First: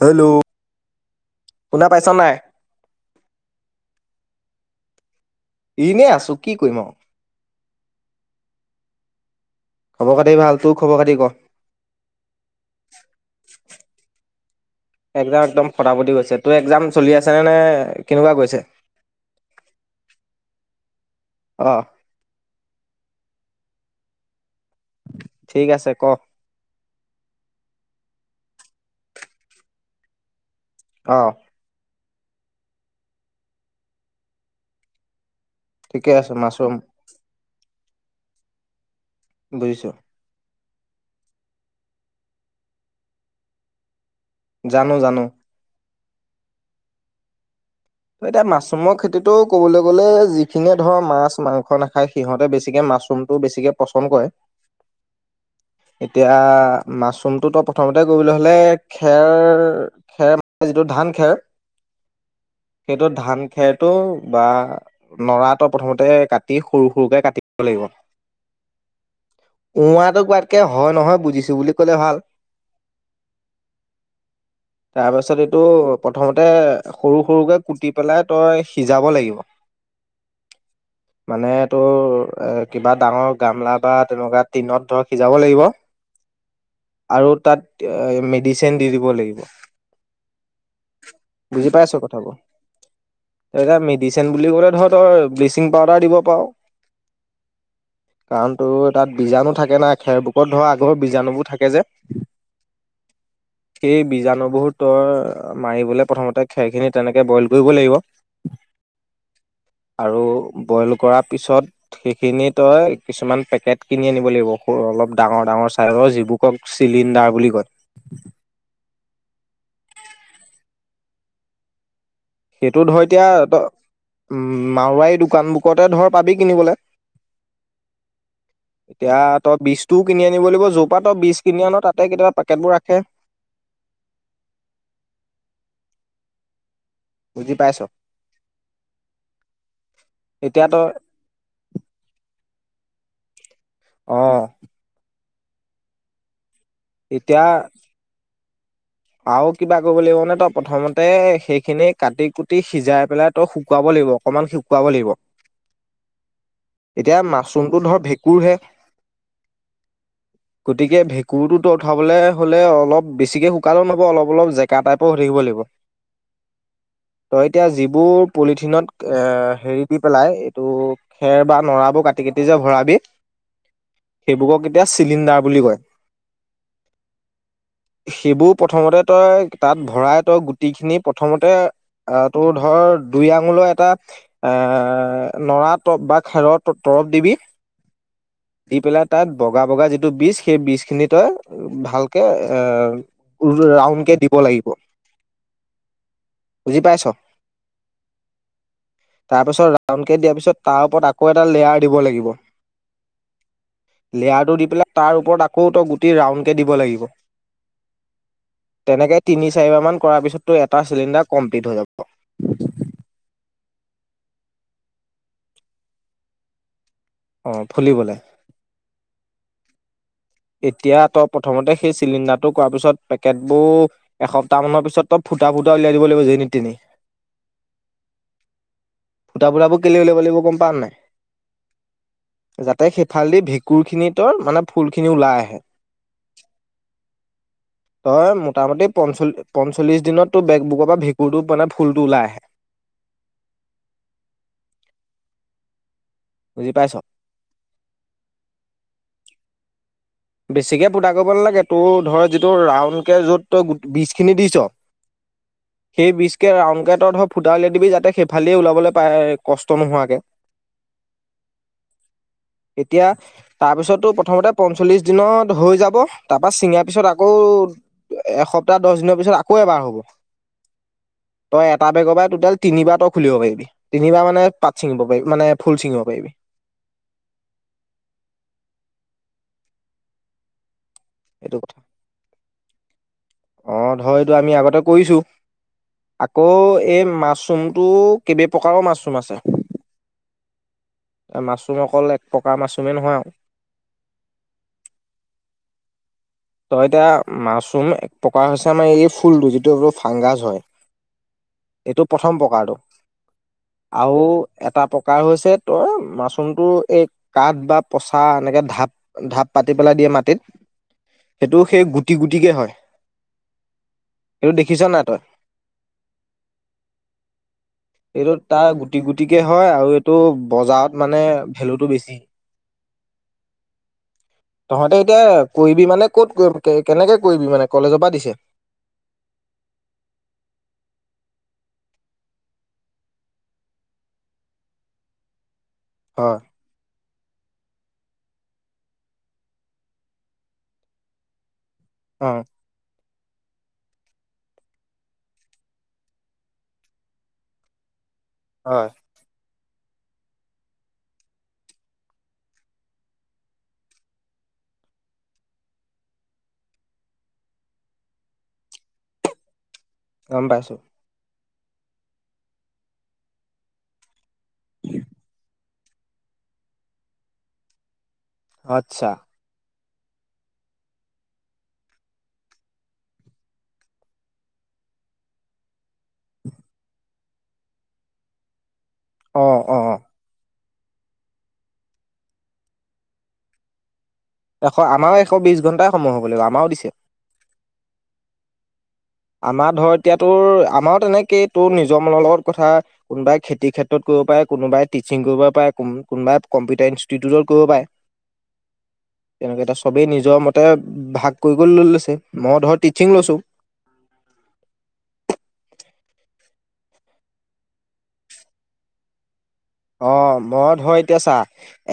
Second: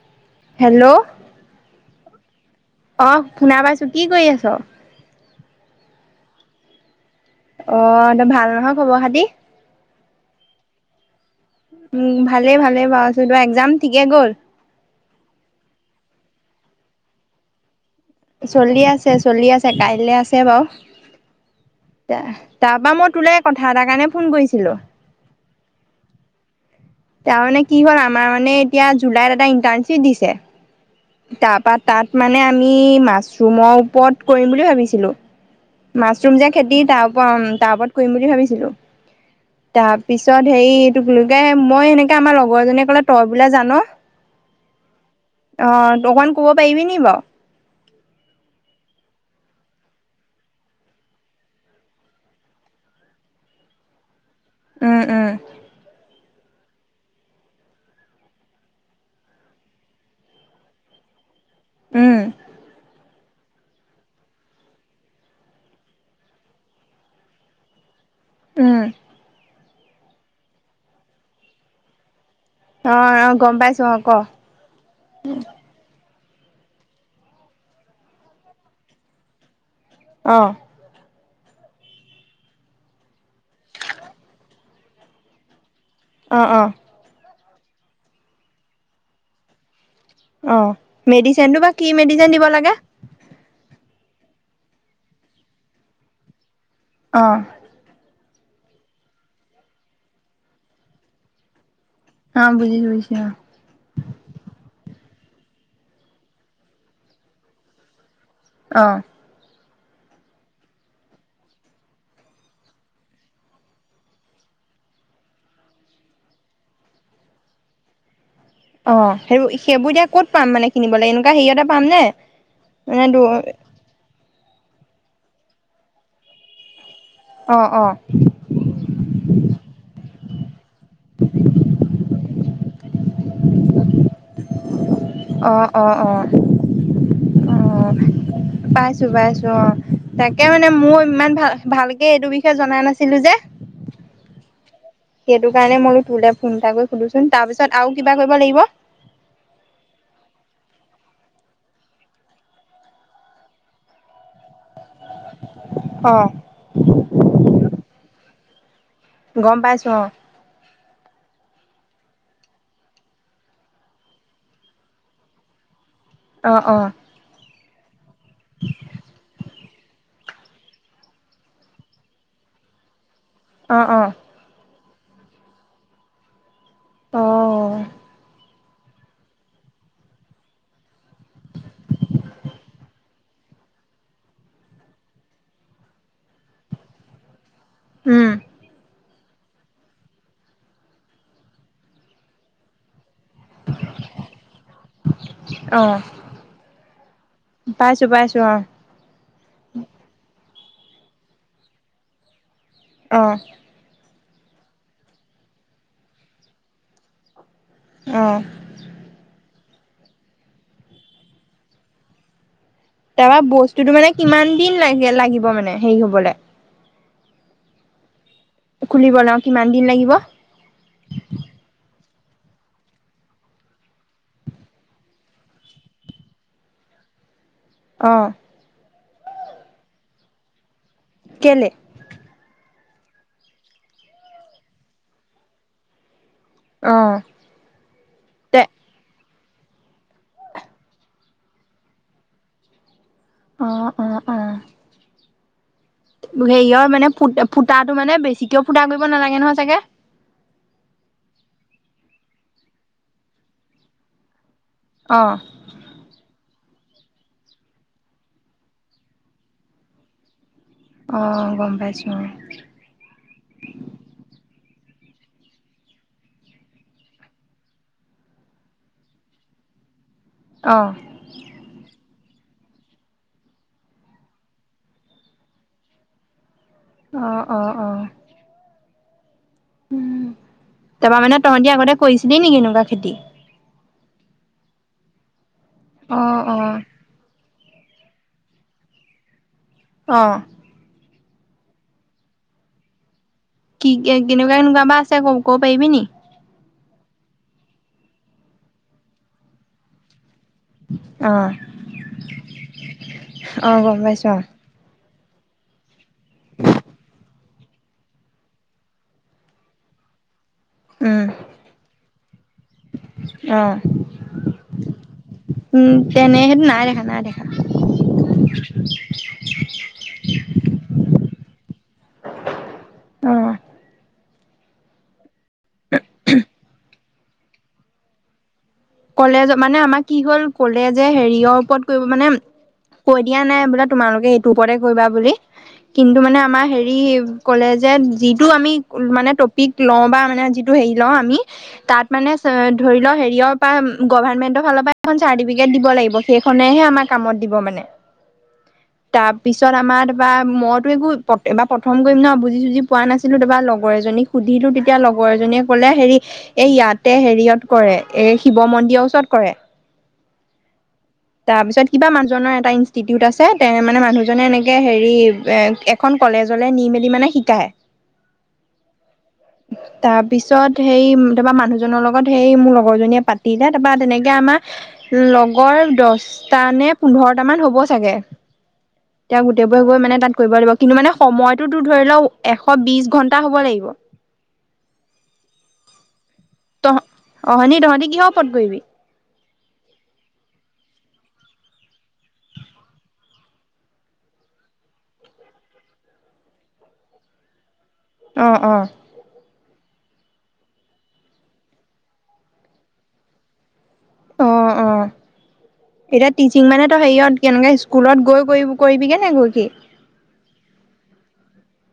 Hello কোনে পাইছা নাই অঁহ শুনা পাইছো কি কৰি আছ এনেই আছো কি কৰিম আৰু অঁ ভাল নহয় খবৰ খতি খবৰ খাতি ভাল তোক খবৰ খাতি ক উম ভালে ভালে বাৰু চবৰ একজাম ঠিকে গ'ল চেতিয়াৰ এক্জাম চলি আছে কাৰনে চলি আছে চলি আছে কাইলে আছে হয় বাৰু অ তাৰপা মই তোলে কথা এটা কাৰণে ফোন কৰিছিলোঁ ঠিক আছে ক তাৰমানে কি হ'ল আমাৰ মানে এতিয়া জুলাইত এটা ইন্টাৰ্শ্বিপ দিছে অ তাৰপাছত তাত মানে আমি মাছৰুমৰ ওপৰত কৰিম বুলি ভাবিছিলো ঠিকে আছে মাছৰুম যে খেতি তাৰপৰা আমি তাৰ ওপৰত কৰিম বুলি ভাবিছিলো বুজিছো তাৰপিছত হেৰি এইটো কি বুলি কয় মই সেনেকৈ আমাৰ লগৰজনীয়ে ক'লে তই বোলে জান জানো জানো অকনমান ক'ব পাৰিবি নি বাৰু ত এতিয়া মাছৰুমৰ খেতিটো ক'বলৈ গ'লে যিখিনিয়ে ধৰ মাছ মাংস নাখায় সিহঁতে বেছিকে মাছৰুমটো বেছিকে পচন্দ কৰে উম উম এতিয়া মাছৰুমটো তো প্ৰথমতে কৰিবলৈ হলে খেৰ খেৰ মানে যিটো ধান খেৰ উম সেইটো ধান খেৰটো বা নৰাটো প্ৰথমতে কাটি সৰু সৰুকে কাটিব লাগিব উম উম আঁ টো কোৱাতকে হয় নহয় বুজিছো বুলি কলে ভাল অঁ অঁ গম পাইছো অঁ ক তাৰপাছত এইটো প্ৰথমতে সৰু সৰুকৈ কুটি পেলাই তই সিজাব লাগিব অঁহ মানে তোৰ এ কিবা ডাঙৰ গামলা বা তেনেকুৱা টিনত ধৰক সিজাব লাগিব অ অ সেই তাত মেডিচিন দি দিব লাগিব অ মেডিচেনটো বা কি মেডিচেন দিব লাগে? এয়া মেডিচিন বুলি ক'লে ধৰ তৰ ব্লিচিং পাউদাৰ দিব পাৰ অ কাৰণ তোৰ তাত বীজাণু থাকে নাই খেৰপুকত ধৰা আগৰৰ বীজাণুবোৰ থাকে যে অ বুজিছো বুজিছো সেই বীজাণু বহুতৰ অ মাৰিবলে প্ৰথমতে খেৰ খিনি তেনেকে বইল কৰিব লাগিব আহ আৰু বইল কৰ পিছত সেইখিনি তই কিছুমান পেকেট কিনি আনিব লাগিব অলপ ডাঙৰ ডাঙৰ চাইজৰ যিবোৰ কক চিলিণ্ডাৰ বুলি কয় অ সেইবোৰ সেইবোৰ এতিয়া ক'ত পাম মানে কিনিবলৈ এনেকুৱা হেৰিয়তে পাম নে সেইটো ধৰ এতিয়া ত উ মাৰুৱাৰি দোকান বুকুত ধৰ পাবি কিনিবলৈ অহ অহ এতিয়া তই বীজটোও কিনি আনিব লাগিব জ অ বিশ কিনি আ তাতে কেতিয়াবা কেতবোৰ ৰাখে অ অ অ বুজি অ পাইছ পাইছো পাইছো অ তাকে এতিয়া মানে তই মোৰ ইমান ভাল ভালকে এইটো বিষয় এতিয়া জনা নাছিলোঁ যে অহ সেইটো কাৰণে মইয়ো তোলে ফোনটা কৰি সোধোচোন এতিয়া তাৰপিছত আৰু কিবা কৰিব লাগিব আৰু কিবা কৰিব লাগিব নে তই প্ৰথমতে সেইখিনি কাটি কুটি সিজাই পেলাই তই শুকুৱাব লাগিব অকনমান শুকুৱাব লাগিব অ এতিয়া মাছৰুমতটো ধৰ ভেকু কুৰহে গম পাইছোঁ অ গতিকে ভেঁকুৰটো তই উঠাবলৈ হ'লে অলপ বেছিকে শুকালো নহব অলপ অলপ জেকা টাইপৰ হৈ লাগিব অ অ তই এতিয়া যিবোৰ পলিথিনত এ হেৰি দি পেলাই এইটো খেৰ বা নৰাবোৰ কাটি কাটি যে ভৰাবি অ অ সেইবোৰক এতিয়া চিলিণ্ডাৰ বুলি কয় অ', সেইবোৰ প্ৰথমতে তই তাত ভৰাই তই গুটি খিনি প্ৰথমতে আহ তোৰ ধৰ দুই আঙলৈ এটা এ নৰা তৰপ বা খেৰৰ তৰপ দিবি উম, দি পেলাত তাত বগা বগা যিটো বীজ সেই বীজখিনি তই ভালকে এ ৰাউণ্ডকে দিব লাগিব অ', বুজি পাইছ পাইছো পাইছো অ', তাৰপিছত ৰাউণ্ডকে দিয়াৰ পিছত তাৰ ওপৰত আকৌ এটা লেয়াৰ দিব লাগিব আহঁ লেয়াৰটো দি পেলাই তাৰ ওপৰত আকৌ তই গোটেই ৰাউণ্ডকে দিব লাগিব অ', তেনেকে তিনি। চাৰিবাৰমান কৰাৰ পিছতটো এটা চিলিণ্ডাৰ কমপ্লিট হৈ যাব। তাৰপৰা বস্তুটো মানে কিমান দিন লাগে লাগিব মানে হেৰি হবলে। অ ফুলিবলে। খুলিবলে অ কিমান দিন লাগিব। এতিয়া তই প্ৰথমতে সেই চিলিণ্ডাৰটো কৰাৰ পিছত পেকেটবোৰ এসপ্তাহ মানৰ পিছত তই ফুটা ফুটা উলিয়াই দিব লাগিব যেনি তেনি অহ ফুটা ফুটাবোৰ কেলে উলিয়াব লাগিব গম পাৱ নে? কেলে যাতে সেইফাঁল দি ভেঁকুৰ খিনি ত মানে ফুল খিনি ওলাই আহে। অ', তই তে মোটামুটি পঞ্চল্লি পঞ্চল্লিশ দিনত তো বেগ বুকৰ পৰা ভেকুৰটো মানে ফুলটো ওলাই আহে। আহ অ আহ। বুজি হেৰিয়ৰ পাইছ মানে ফু ফুটাটো মানে বেছি। কিয় ফুটা কৰিব নালাগে নহয় চাগে। বেছিকে পুটা কৰিব নালাগে তোৰ ধৰ যিটো ৰাউণ্ডকে য'ত তই বিজখিনি দিছ। আহ ক ৰাউন কেটত ধৰ ফুটা উলাই দিবি যাতে সেইফালে ওলাবলৈ পায় কষ্ট নোহোৱাকে। অ', গম পাইছো এতিয়া তাৰপিছতো প্ৰথমতে প চল্লিশ দিনত হৈ যাব তাৰপা ছিঙাৰ পিছত আকৌ এসপ্তাহ দহ দিনৰ পিছত আকৌ এবাৰ হ'ব। অ', তই এটা বেগৰ বা টোটেল তিনিবাৰ তো খুলিব পাৰিবি তিনিবাৰ মানে পাত ছিঙিব পাৰিবি মানে ফুল ছিঙিব পাৰিবি। আহ অ অ। উম। তাৰা মানে এইটো তহঁতি কথা আগতে কৰিছিলি নিকি এনেকাকে খেতি অ ধৰ এইটো আমি আগতে কৰিছো। অ', আকৌ অ', এই মাচুম। তো কেইবে প্ৰকাৰৰ মাছৰুম আছে। আহঁ মাছৰুম অকল এক প্ৰকাৰ মাছৰুমেই নহয় আৰু কি কেনেকুৱা কেনেকুৱা বা আছে ক ক'ব পাৰিবি নি। তই এতিয়া মাছৰুম এক প্ৰকাৰ হৈছে আমাৰ এই ফুলটো যিটো এই ফাংগাছ হয়। অ', এইটো প্ৰথম প্ৰকাৰটো অ গম আৰু পাইছো অ এটা প্ৰকা প্ৰকাৰ হৈছে তই মাছৰুমটো এই কাঠ বা পচা এনেকে ঢাপ ঢাপ পাতি পেলাই দিয়ে মাটিত উম সেইটো সেই গুটি গুটিকে হয় অ সেইটো দেখিছ নাই তই উম তেনে সেইটো নাই দেখা নাই দেখা এইটো তাৰ গুটি গুটিকে হয় আৰু এইটো বজাৰত মানে ভেলুটো বেছি। অ তহঁতে এতিয়া। মানে ক'ত কেনেকে এই কি মানে কলেজৰ পৰা দিছে কলেজ মানে আমাৰ কি হ'ল কলেজে হেৰিয়ৰ ওপৰত কৰিব মানে কৈ দিয়া নাই বোলে তোমালোকে এইটোৰ ওপৰতে কৰিবা বুলি কিন্তু মানে হয় আমাৰ হেৰি ক'লে যে যিটো আমি মানে টপিক লওঁ, বা মানে, যিটো হেৰি লওঁ আমি তাত অ মানে চ ধৰি লও হেৰি দিয় তা উম উম গভৰামেণ্টৰ ফালৰ পৰা এখন চাৰ্টিফিকেট দিব লাগিব সেইখনেহে আমাৰ কামত দিব মানে হয় পিছত আমাৰ তাপা মইতো একো বা প্ৰথম কৰিম ন বুজি চুজি পোৱা নাছিলো তাৰপা লগৰ এজনীক সুধিলো তেতিয়া লগৰ এজনীয়ে ক'লে হেৰি এই ইয়াতে হেৰিয়ত কৰে এ শিৱ মন্দিৰৰ ওচৰত কৰে গম পাইছো। তাৰপিছত কিবা মানুহজনৰ এটা ইনষ্টিটিউট আছে তে মানে মানুহজনে এনেকে হেৰি এ এখন কলেজলে নি মেলি মানে শিকায় আচ্ছা তাৰ পিছত হেৰি, তোমাৰ মানুহজনৰ লগত হেৰি মোৰ লগৰ জনীয়ে পাত দিলে তাৰপা তেনেকে আমাৰ লগৰ দহটা নে পোন্ধৰটা মান হ'ব চাগে এতিয়া অ অ গোটেইবোৰ গৈ মানে তাত কৰিব লাগিব। কিন্তু মানে সময়টোতো ধৰি লও এশ বিশ ঘণ্টা হব লাগিব এশ আমাৰ অ এশ বিশ ঘণ্টাই সময় হ'ব বোলো আমাৰো দিছে অ‌ হয় নি তহঁতি কিহৰ ওৰত কৰিবি আমাৰ ধৰ এতিয়া তোৰ আমাৰো তেনেকেই তোৰ নিজৰ মনৰ লগত কথা, কোনোবাই খেতিৰ ক্ষেত্ৰত কৰিব পাৰে, কোনোবাই টিচিং কৰিব পাৰে, কোনোবাই কম্পিউটাৰ ইনষ্টিটিউটত কৰিব পাৰে অহ অহ তেনেকৈ এটা চবেই নিজৰ মতে ভাগ কৰি লৈ লৈছে মই ধৰ টিচিং লৈছোঁ অ অ এতিয়া টিচিং মানে তই হেৰিয়ত কেনেকে স্কুলত গৈ গৈ কৰিবিগে নে গৈ কি অ মই ধৰ এতিয়া চা,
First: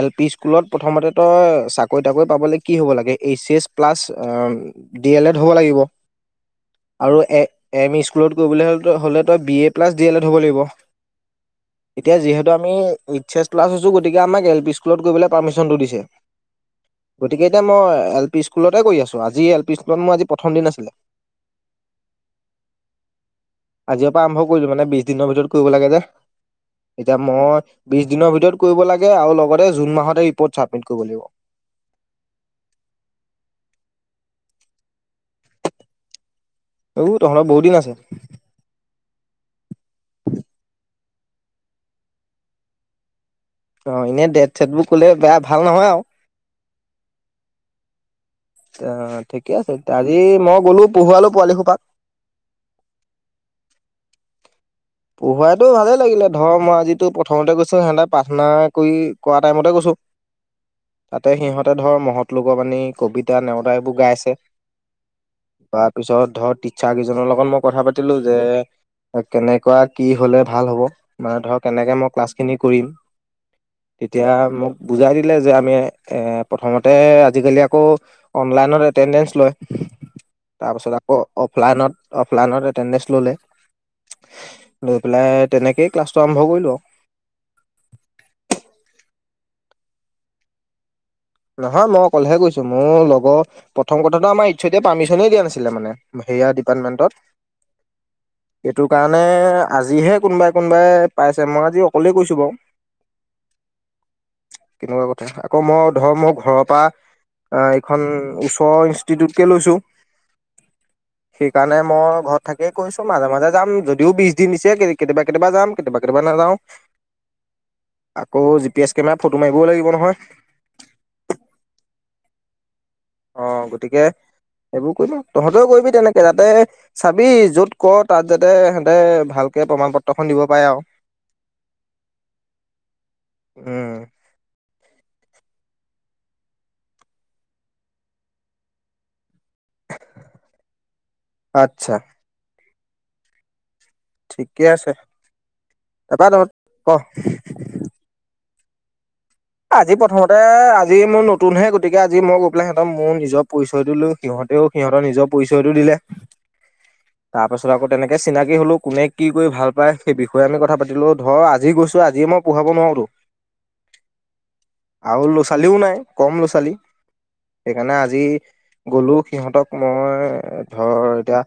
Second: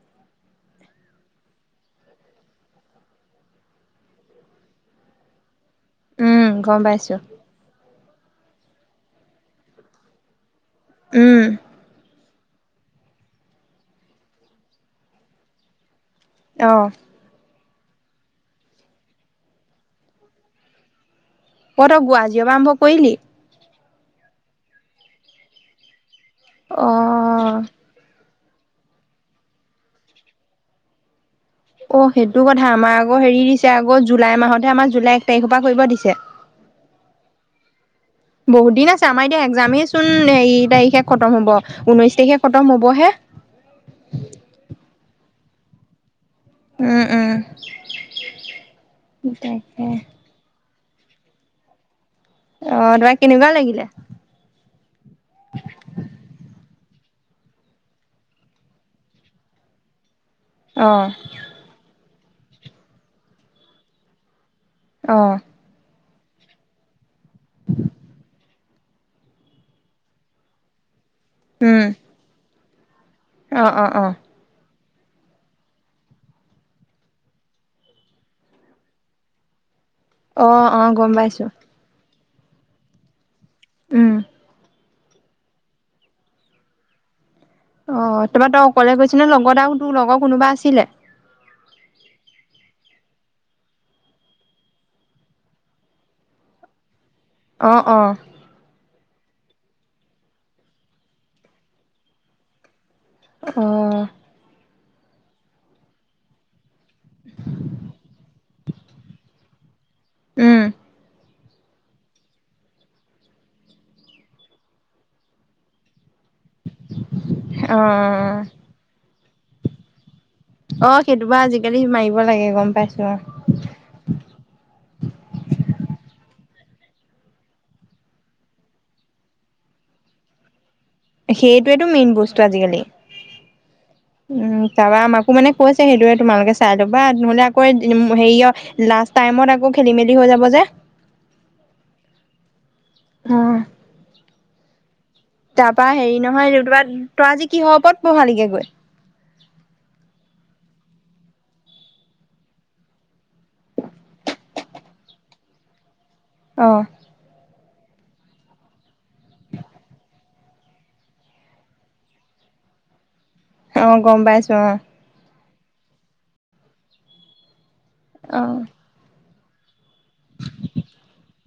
এল পি স্কুলত প্ৰথমতে তই চাকৰি তাকৰি পাবলৈ কি হ'ব লাগে? H S plus D L Ed হ'ব লাগিব। উম গম পাইছো আৰু এ এম ই স্কুল অ আপলোড কৰিবলে হ'লে, হ'লে তই, B A plus D L Ed হ'ব লাগিব। উম ক জিহত আম এইচ এছ প্লাছ গতিকে আমাক এপি স্কুলত কৰিবলে পাৰ্মিশনটো দিছে আহ গতিকে এতিয়া মই এল পি স্কুলতে কৰি আছো আজি এল পি স্কুলত মোৰ আজি প্ৰথম দিন আছিলে এই তোগু! আজিৰ পৰা আৰম্ভ কৰিলি? আজিৰ পৰা আৰম্ভ কৰিলো মানে বিশ দিনৰ ভিতৰত কৰিব লাগে যে অ এতিয়া মই বিশ দিনৰ ভিতৰত কৰিবলাগে আৰু লগতে জুন মাহতে ৰিপৰ্ট চাবমিট কৰিব লাগিব। অ সেইটো কথা আমাৰ আকৌ হেৰি দিছে আকৌ জুলাই মাহতহে আমাৰ জুলাই তাৰিখৰ পৰা কৰিব দিছে ও তহঁতৰ বহুত দিন আছে বহুত দিন আছে আমাৰ এতিয়া একজামেই চোন এই তাৰিখে খতম হব ঊনৈশ তাৰিখে খতম হবহে অ এনেই ডেট চেট বোৰ কলে বেয়া ভাল নহয় আৰু উম উম অ ঠিকে তাকে ত আজি মই গ'লো পোহোৱালো পোৱালিসোপাক আহ তোমাৰ কেনেকুৱা লাগিলে টো প্ৰথমতে গৈছো সিহঁতে প্ৰাৰ্থনা কৰি কৰা টাইমতে গৈছো অ', তাতে সিহঁতে ধৰ মহত লগৰ বানি কবিতা নেওতা এইবোৰ গাইছে আহ তাৰ পিছত ধৰ টিচাৰ কেইজনৰ লগত মই কথা পাতিলো যে কেনেক কৰা কি হলে ভাল হ'ব মানে ধৰা উম, কেনেকে মই ক্লাছখিনি কৰিম অ', অ', অ', তেতিয়া মোক বুজাই দিলে যে আমি প্ৰথমতে আজিকালি আকৌ অনলাইনত এটেণ্ডেঞ্চ লয় অ', অ', তাৰপিছত গম আকৌ পাইছোঁ, অফলাইনত অফলাইনত এটেণ্ডেচ ললে উম লৈ পেলাই তেনেকেই ক্লাছটো আৰম্ভ কৰিলো আৰু অ তমা তই অকলে কৈছ ন লগত আৰু তোৰ লগৰ কোনোবা আছিলে নহয় মই অকলেহে কৈছোঁ মোৰ লগৰ প্ৰথম কথাটো আমাৰ ইচ্ছতিয়া পাৰ্মিচনেই দিয়া নাছিলে মানে হেয়া ডিপাৰ্টমেণ্টত অ অ মানে আজিহে কোনোবাই কোনোবাই পাইছে মই আজি অকলেই কৈছো বাৰু আহ কেনেকুৱা কথা আকৌ মই ধৰ মোৰ ঘৰৰ পৰা আহ এইখন ওচৰৰ ইনষ্টিটিউটকে লৈছো উম, সেইকাৰণে মই ঘৰত থাকিয়ে কৈছো মাজে মাজে যাম যদিও বিছ দিন দিছে কেতিয়াবা কেতিয়াবা যাম কেতিয়াবা কেতিয়াবা নাযাওঁ অ', অ', আকৌ G P S camera photo মাৰিবই লাগিব নহয় অ সেইটো বা আজিকালি মাৰিব লাগে গম পাই অ গতিকে এইবোৰ কৰিব তহঁতেও কৰিবি তেনেকে যাতে চাবি য'ত ক তাত যাতে সিহতে ভালকে প্ৰমাণ পত্ৰ খন দিব পাৰে আৰু সেইটোয়েতটো মেইন বস্তু আজিকালি উম উম তপা আমাকো মানে কৈছে সেইটোয়ে তোমালোকে চাই লবা নহ'লে আকৌ হেৰিয় লাষ্ট টাইমত আক আকৌ খেলি মেলি হৈ যাব যে আচ্ছা আহ ঠিকে আছে তাৰপৰা হেৰি তহঁত নহয় তা ক তই আজি কিহ ওপৰত পঢ়ালিগে গৈ আজি প্ৰথমতে আজি মোৰ নতুনহে গতিকে আজি মই গৈ পেলাই সিহঁতক মোৰ নিজৰ পৰিচয়টো লো সিহঁতেও সিহঁতৰ নিজৰ পৰিচয়টো দিলে আঁহ তাৰপাছত আকৌ তেনেকে চিনাকি হলো কোনে কি কৰি ভাল পায় সেই বিষয়ে আমি কথা পাতিলোঁ ধৰক আজি গৈছোঁ আজিয়ে মই পঢ়াব নোৱাৰোতো অ গম পাইছো অ কালিও নাই কম ল'ৰা ছোৱালী। সেইকাৰণে আজি অ গলো সিহঁতক মই ধৰ এতিয়া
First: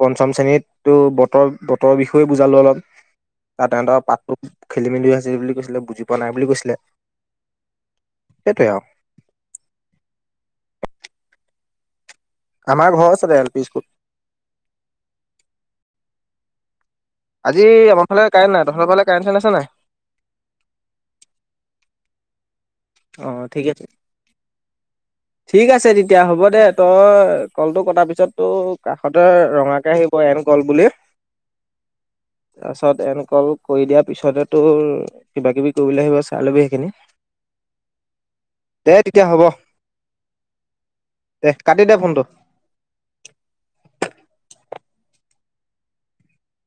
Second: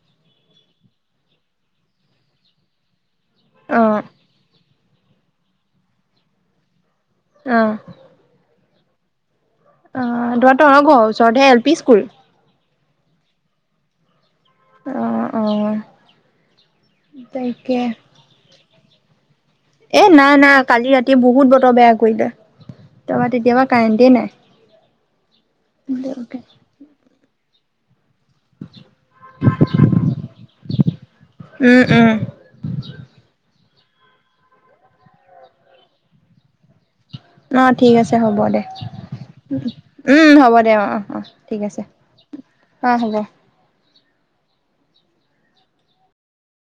পঞ্চম শ্ৰেণীতো বতৰ বতৰৰ বিষয়ে বুজালো অলপ ত অ অ তেহেতৰ পাঠতো খেলি মেলি আছে বুলি কৈছিলে বুজি পোৱা নাই বুলি কৈছিলে আহ। তাতে অ তহঁতৰ অ ঘৰ ওচৰতে এল পি স্কুল আমাৰ ঘৰ ওচৰতে এল পি স্কুল আহ আহ আজি আমাৰ ফালে কাৰেণ্ট নাই তহঁতৰ ফালে কাৰেন চাৰেন আছে নাই এ নাই নাই কালি ৰাতি বহুত বতৰ বেয়া কৰি দে তোমাৰ অঁ তেতিয়াৰ ঠিক পৰা আছে কাৰেণ্টে নাই ঠিক আছে তেতিয়া হ'ব দে তই কলটো কটা পি তাৰ পিছতো কাষতে ৰঙাকে আহিব এন কল বুলি উম উম তাৰপিছত এনকল কৰি দিয়াৰ পিছতে তো কিবা কিবি কৰিবলৈ আহিব চাই লবি সেইখিনি অ ঠিক আছে হব দে তেতিয়া হ'ব উম হব দে অ অ অ দে ঠিক আছে কাটি দে ফোনটো অ হ'ব